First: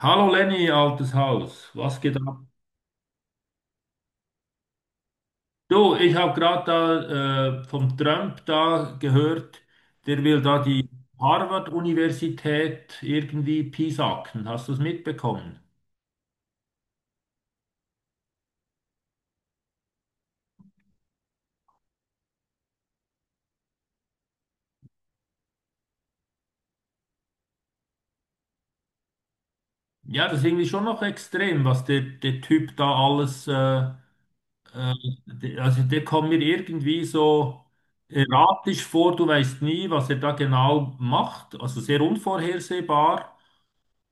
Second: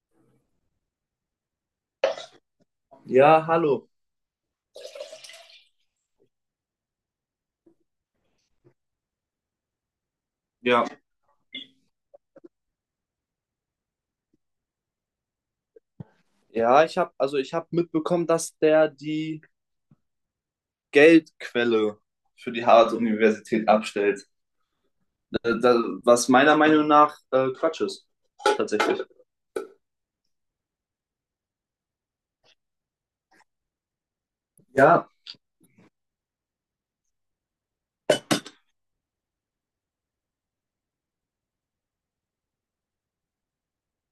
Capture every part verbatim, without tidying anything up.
Hallo Lenny, altes Haus, was geht ab? Ja, hallo. Du, ich habe gerade da äh, vom Trump da gehört, der will da Ja, die Harvard-Universität irgendwie piesacken. Hast du es mitbekommen? Ja, ich habe also ich habe mitbekommen, dass der die Geldquelle für die Harvard-Universität abstellt. Äh, da- Was meiner Meinung nach äh, Quatsch ist, tatsächlich. Ja, das ist irgendwie schon noch extrem, was der, der Typ da alles, äh, äh, Ja, der- also der kommt mir irgendwie so erratisch vor, du weißt nie, was er da genau macht, also sehr unvorhersehbar.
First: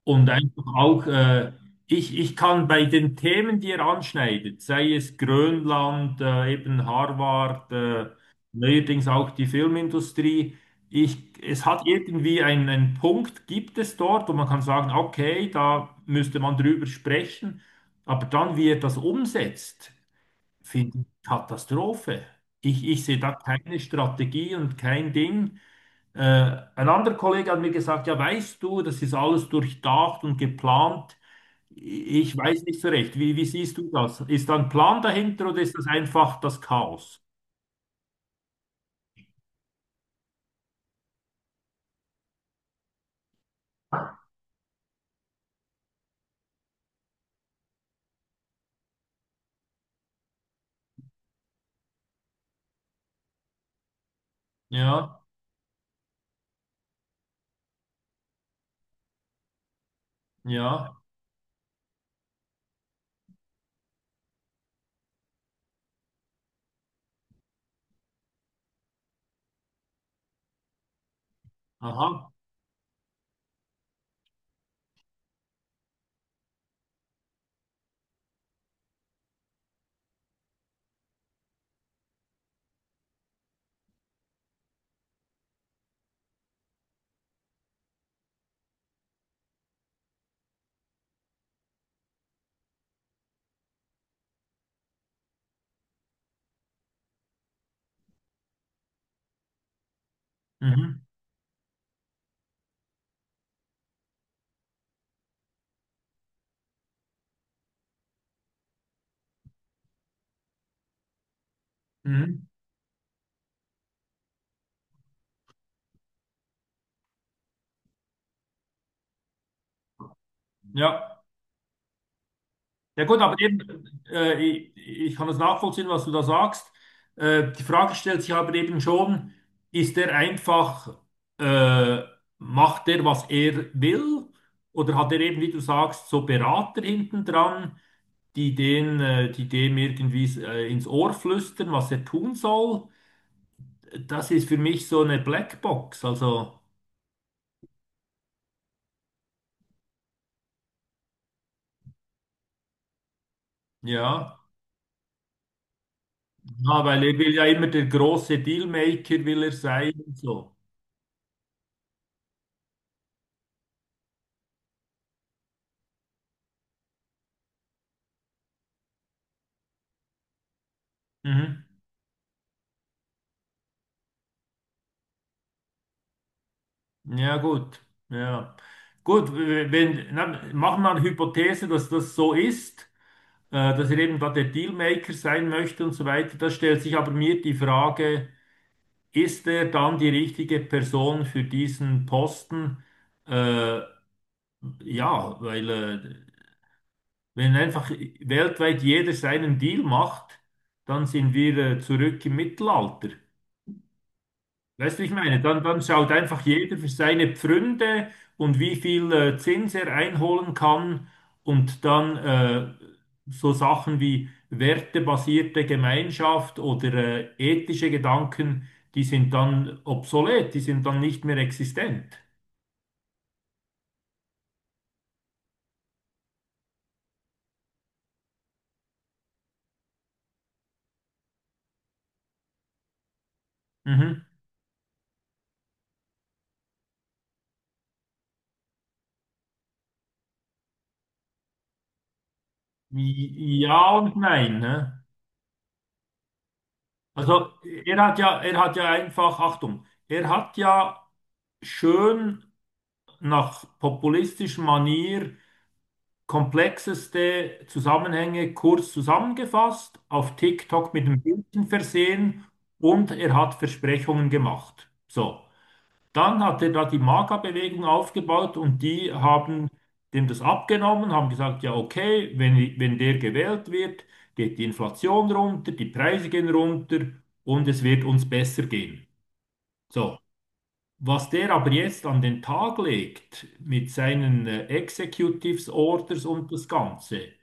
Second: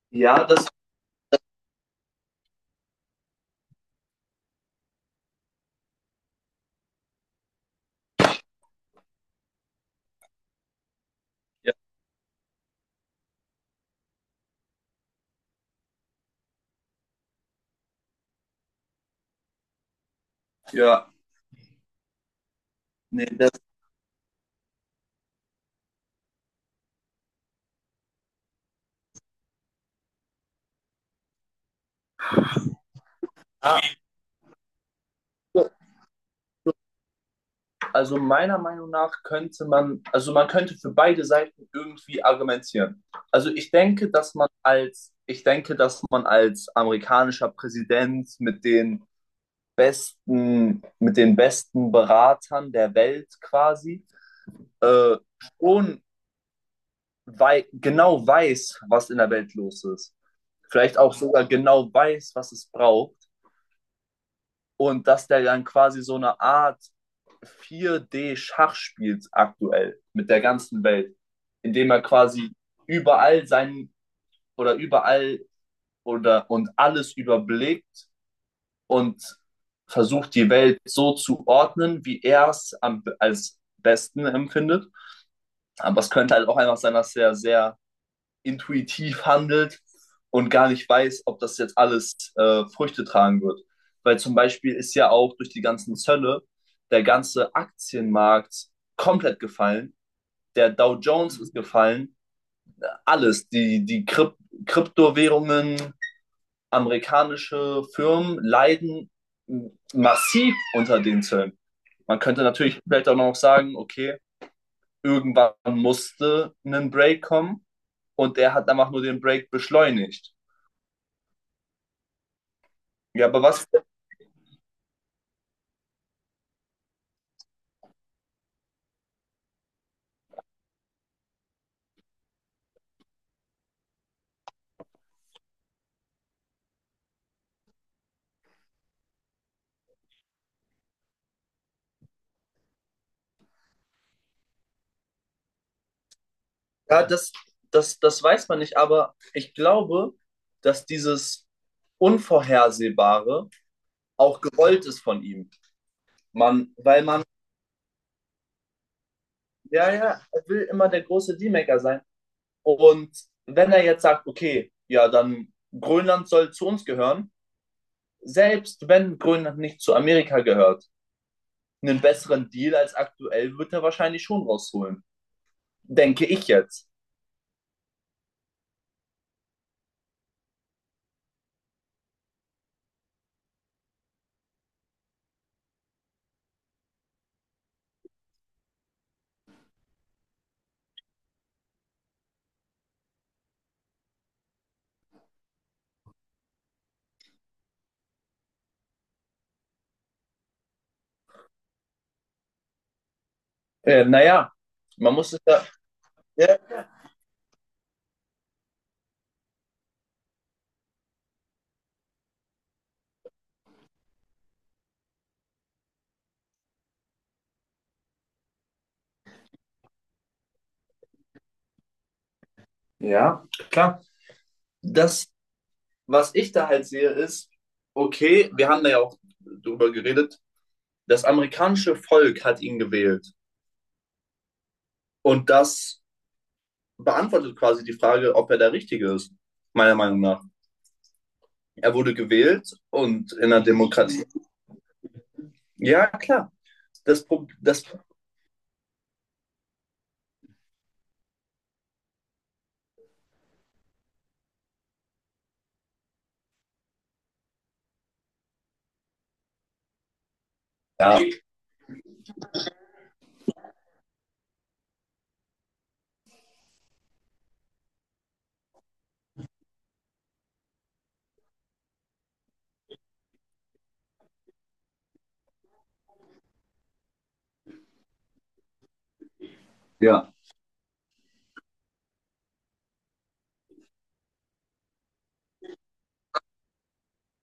Und ja, einfach das, auch, äh, ich, ich kann bei den Themen, die er anschneidet, sei es Grönland, äh, eben Harvard, äh, neuerdings auch die Filmindustrie, ich, es ja, hat irgendwie einen, einen Punkt, gibt es dort, wo man kann sagen, okay, da müsste man drüber sprechen, aber dann, wie er das umsetzt, finde ich ja, Katastrophe. Ich, ich sehe nee, da das, keine Strategie und kein Ding. Äh, ein anderer Kollege hat mir gesagt, ja, weißt du, das ist alles durchdacht und geplant. Ich weiß nicht so recht. Wie, wie siehst du ah, das? Ist da ein Plan dahinter oder ist das einfach das Chaos? also meiner Meinung nach könnte man, also man könnte für beide Seiten irgendwie argumentieren. Also ich denke, dass man als, ich denke, dass man als amerikanischer Präsident mit den besten, mit den besten Beratern der Welt quasi, äh, Ja, schon wei genau weiß, was in der Welt los ist. ja, Vielleicht auch sogar genau weiß, was es braucht. Und dass der dann quasi so eine Art vier D-Schach spielt aktuell mit der ganzen Welt, indem er aha, quasi überall sein oder überall oder und alles überblickt und versucht die Welt so zu ordnen, wie er es am- als besten empfindet. Aber es könnte halt auch einfach sein, dass er sehr intuitiv handelt und gar nicht weiß, ob das jetzt alles äh, Früchte tragen wird. Weil zum Beispiel ist ja auch durch die ganzen Zölle der ganze Aktienmarkt komplett gefallen. Der Dow mhm, Jones ist gefallen. Alles, die, die Kryp Kryptowährungen, amerikanische Firmen leiden massiv unter den Zöllen. Man könnte mhm, natürlich vielleicht auch noch sagen, okay, irgendwann musste ein Break kommen und er hat einfach nur den Break beschleunigt. ja. Ja gut, Ja, aber aber was, eben, äh, ich, ich kann das nachvollziehen, was du da sagst. Äh, die Frage stellt sich aber eben schon, ist er einfach, äh, macht er, was er will? Oder hat er eben, wie du sagst, so Berater hinten dran, die den, äh, die dem irgendwie äh, ins Ohr flüstern, was er tun soll? Das ist für mich so eine Blackbox. Also, ja, das, das, das weiß man nicht, aber ich glaube, dass dieses Unvorhersehbare ja, auch gewollt ist von ihm. Man, ja, weil weil er man, will ja immer der große Dealmaker, will er ja, sein und ja, er so. will immer der große D-Maker sein. Und wenn er jetzt sagt, okay, ja, dann Grönland soll zu uns gehören, selbst wenn Grönland nicht zu Amerika gehört, Mhm. einen besseren Deal als aktuell wird er wahrscheinlich schon rausholen. Denke ich jetzt. Ja, gut. Ja. Gut, wenn, na, machen wir eine Hypothese, dass das so ist, äh, dass er eben da der Dealmaker sein möchte und so weiter. Da stellt sich aber mir die Frage, ist er dann die richtige Person für diesen Posten? Äh, ja, weil äh, wenn einfach weltweit jeder seinen Deal macht, dann sind wir äh, zurück im Mittelalter. Äh, naja, Weißt du, wie ich man muss meine, es dann, ja, dann schaut einfach jeder ja. für seine Pfründe und wie viel äh, Zins er einholen kann und dann äh, so Sachen wie wertebasierte Gemeinschaft oder äh, ethische Gedanken, die sind dann obsolet, die sind dann nicht mehr existent. Ja, klar. Das, was ich da halt sehe, ist, okay, wir haben da ja auch drüber geredet, das amerikanische Volk hat ihn gewählt. Mhm. Und das beantwortet quasi die Frage, ob er der Richtige ist, meiner Meinung nach. Er wurde gewählt und in einer Ja und Demokratie. nein. Ne? Ja, klar. Das, Also Problem, das, er hat ja, er hat ja einfach, Achtung, er hat ja schön nach populistischer Manier komplexeste Zusammenhänge kurz zusammengefasst, auf TikTok mit ja, einem Bildchen versehen und er hat Versprechungen gemacht. So, dann hat er da die Maga-Bewegung aufgebaut und die haben dem das abgenommen, haben gesagt, ja okay, wenn, wenn der gewählt wird, geht die Inflation runter, die Preise gehen runter und es wird uns besser gehen. So. ja. Was der aber jetzt an den Tag legt mit seinen äh, Executives Orders und das Ganze,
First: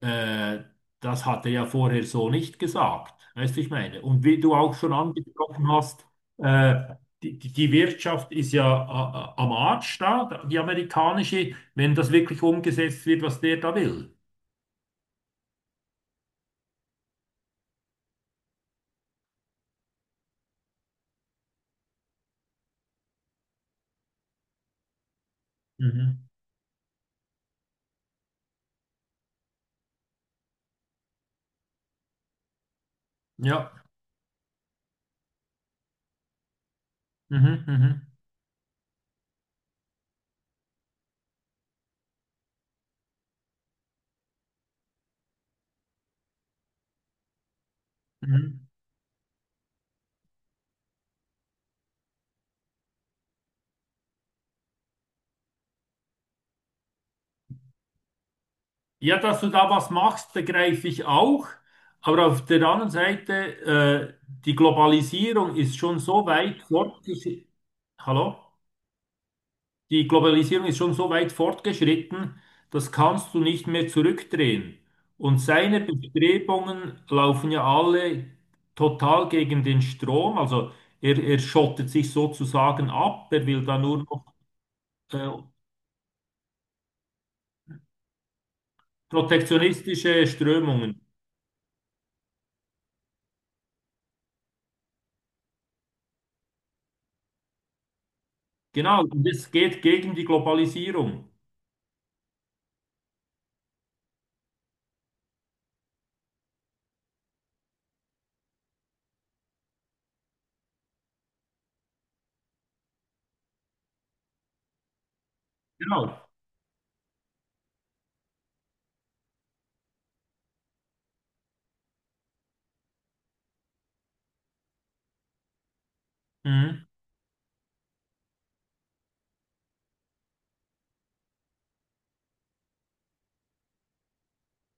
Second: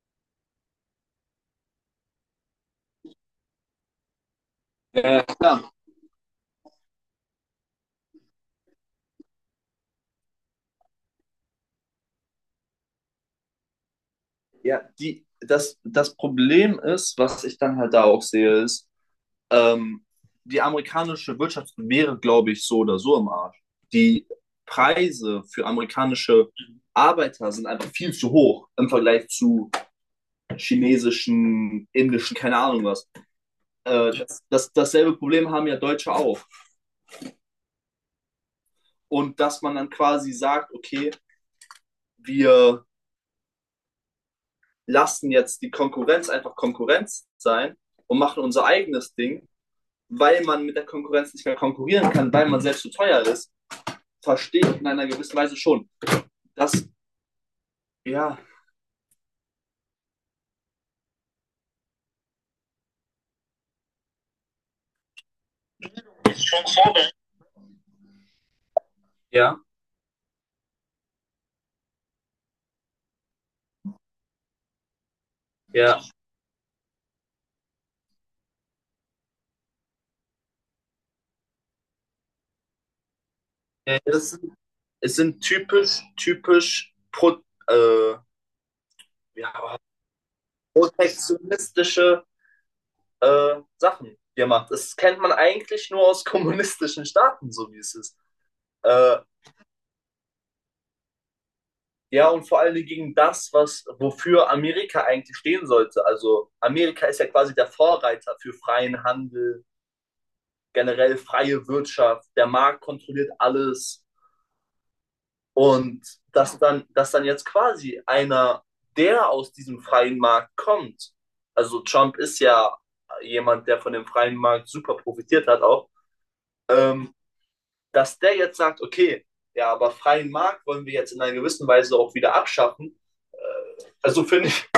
äh, das hat er ja vorher so nicht gesagt, weißt du, ich meine. Und wie du auch schon Ja, klar. angesprochen hast, äh, die, die die Wirtschaft ist ja a- a- am Arsch da, die amerikanische, wenn das wirklich umgesetzt wird, was der da will. Ja, die, das, das Problem ist, was ich dann halt da auch sehe, ist, ähm, die amerikanische Wirtschaft wäre, glaube ich, so oder so im Arsch. Die Preise für Mhm. amerikanische Arbeiter sind einfach viel zu hoch im Vergleich zu chinesischen, indischen, keine Ahnung was. Ja. Äh, das, das, dasselbe Problem haben ja Deutsche auch. Mhm, mhm, Und dass man dann quasi sagt, okay, wir lassen jetzt die Konkurrenz einfach Konkurrenz sein und machen unser mhm. eigenes Ding, weil man mit der Konkurrenz nicht mehr konkurrieren kann, weil man selbst zu teuer ist, verstehe ich in einer gewissen Weise schon. Das, ja. Ja, dass du da was machst, begreife ich auch. Aber auf der anderen Seite, äh, die Globalisierung ist schon so weit fortgeschritten. Hallo? Ja, Die Globalisierung ist schon so weit fortgeschritten, das kannst du nicht mehr zurückdrehen. Und seine ja. Bestrebungen laufen ja alle total gegen den Strom. Also er, er schottet sich sozusagen ab, er will da nur Äh, noch Das sind, es sind äh, typisch, typisch pro, äh, ja, protektionistische Strömungen. protektionistische äh, Sachen, die er macht. Das kennt man eigentlich nur aus kommunistischen Staaten, so wie es ist. Genau, Äh, und es geht gegen die Globalisierung. Ja, und vor allen Dingen gegen das, was, wofür Amerika eigentlich stehen sollte. Also Amerika ist ja quasi der Vorreiter für freien Handel, generell freie Wirtschaft, der Markt kontrolliert alles. Und Genau. dass dann, dass dann jetzt quasi einer, der aus diesem freien Markt kommt, also Trump ist ja jemand, der von dem freien Markt super profitiert hat auch, Mhm. ähm, dass der jetzt sagt, okay, ja, aber freien Markt wollen wir jetzt in einer gewissen Weise auch wieder abschaffen. Äh, also finde ich,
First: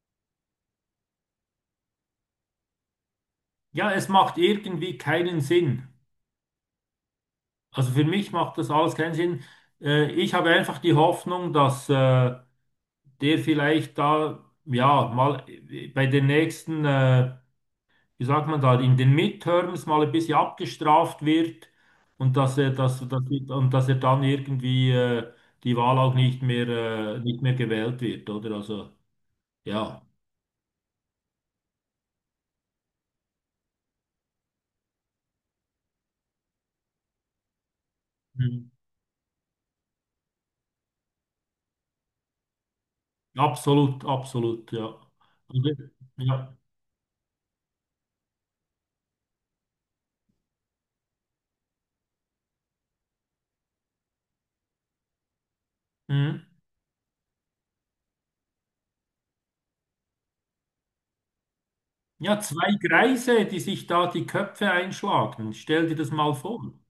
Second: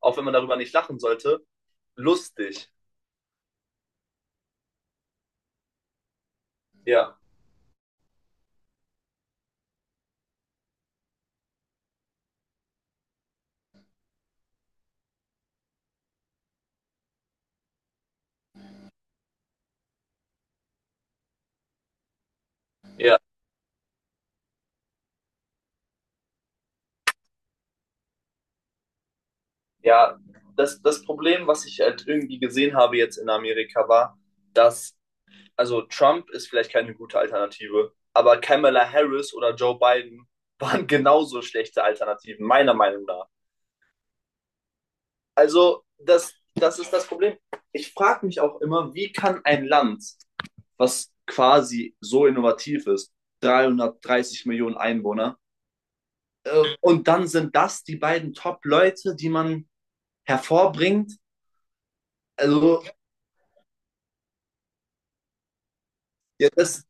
auch wenn man darüber nicht lachen sollte, lustig. Ja, es macht irgendwie keinen Sinn. Ja, Also für mich macht das alles keinen Sinn. Äh, ich habe einfach die Hoffnung, dass... Äh, der vielleicht da, ja, mal bei den nächsten, äh, wie sagt man da, in den Midterms mal ein bisschen abgestraft wird und dass er, dass, ja, dass, und dass er dann irgendwie äh, die Wahl auch nicht mehr, äh, nicht mehr gewählt wird, oder? Also, ja, ja. Das, das Problem, was ich halt irgendwie gesehen habe jetzt in Amerika, war, dass, also Trump ist vielleicht keine gute Alternative, aber Mhm. Kamala Harris oder Joe Biden waren genauso schlechte Alternativen, meiner Meinung nach. absolut, absolut, ja. Also, Also, das, ja. das ist das Problem. Ich frage mich auch immer, wie kann ein Land, was quasi so innovativ ist, dreihundertdreißig Millionen Einwohner, Mhm. Äh, und dann sind das die beiden Top-Leute, die man hervorbringt. Ja, zwei Also, Greise, die sich da die Köpfe einschlagen. Stell dir das mal ja, vor. das,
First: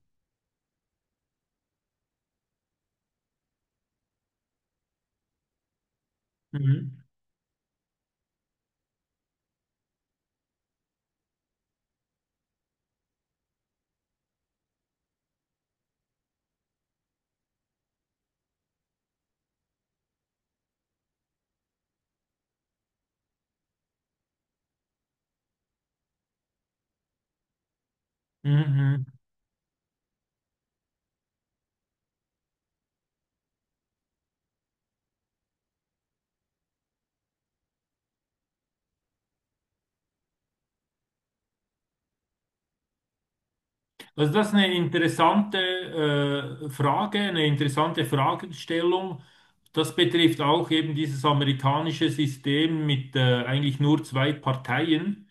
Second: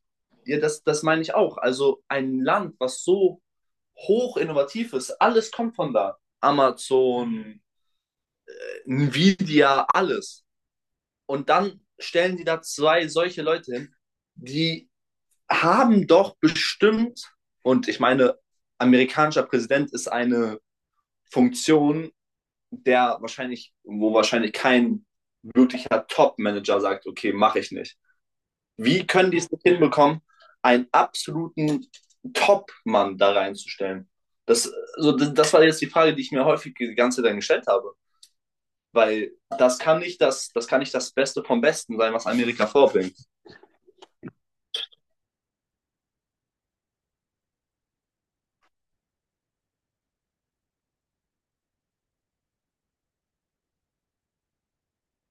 ja, das, das meine ich auch. Also, ein Land, was so hoch innovativ ist, alles kommt von da. Mhm. Amazon, Nvidia, alles. Und dann stellen die da zwei solche Leute hin, die haben doch bestimmt, und ich meine, amerikanischer Präsident ist eine Funktion, der wahrscheinlich, wo wahrscheinlich kein wirklicher Top-Manager sagt, okay, mache ich nicht. Mhm. Wie mhm. können die es nicht hinbekommen, einen absoluten Top-Mann da reinzustellen? Das, so, das war jetzt die Frage, die ich mir häufig die ganze Zeit dann gestellt habe. Weil das kann nicht das, das kann nicht das Beste vom Besten sein, was Amerika vorbringt. Also das ist eine interessante äh, Frage, eine interessante Fragestellung. Das betrifft auch eben dieses amerikanische System mit äh, eigentlich nur zwei Parteien.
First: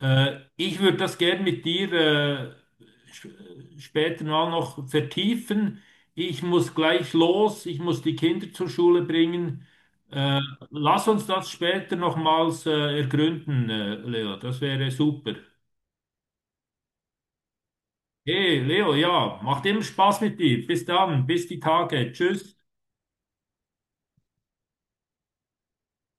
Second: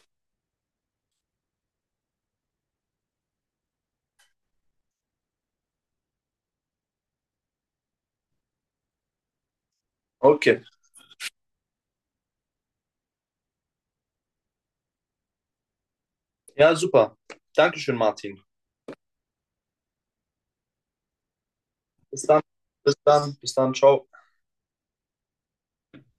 Äh, ich würde das gern mit dir äh, sp- später mal noch vertiefen. Ich muss gleich los, ich muss die Kinder zur Schule bringen. Äh, Okay. lass uns das später nochmals äh, ergründen, äh, Leo. Das wäre super. Ja, super. Dankeschön, Martin. Hey, Leo, ja, macht immer Spaß mit dir. Bis dann, bis die Tage. Bis dann. Tschüss. Bis dann. Bis dann. Ciao.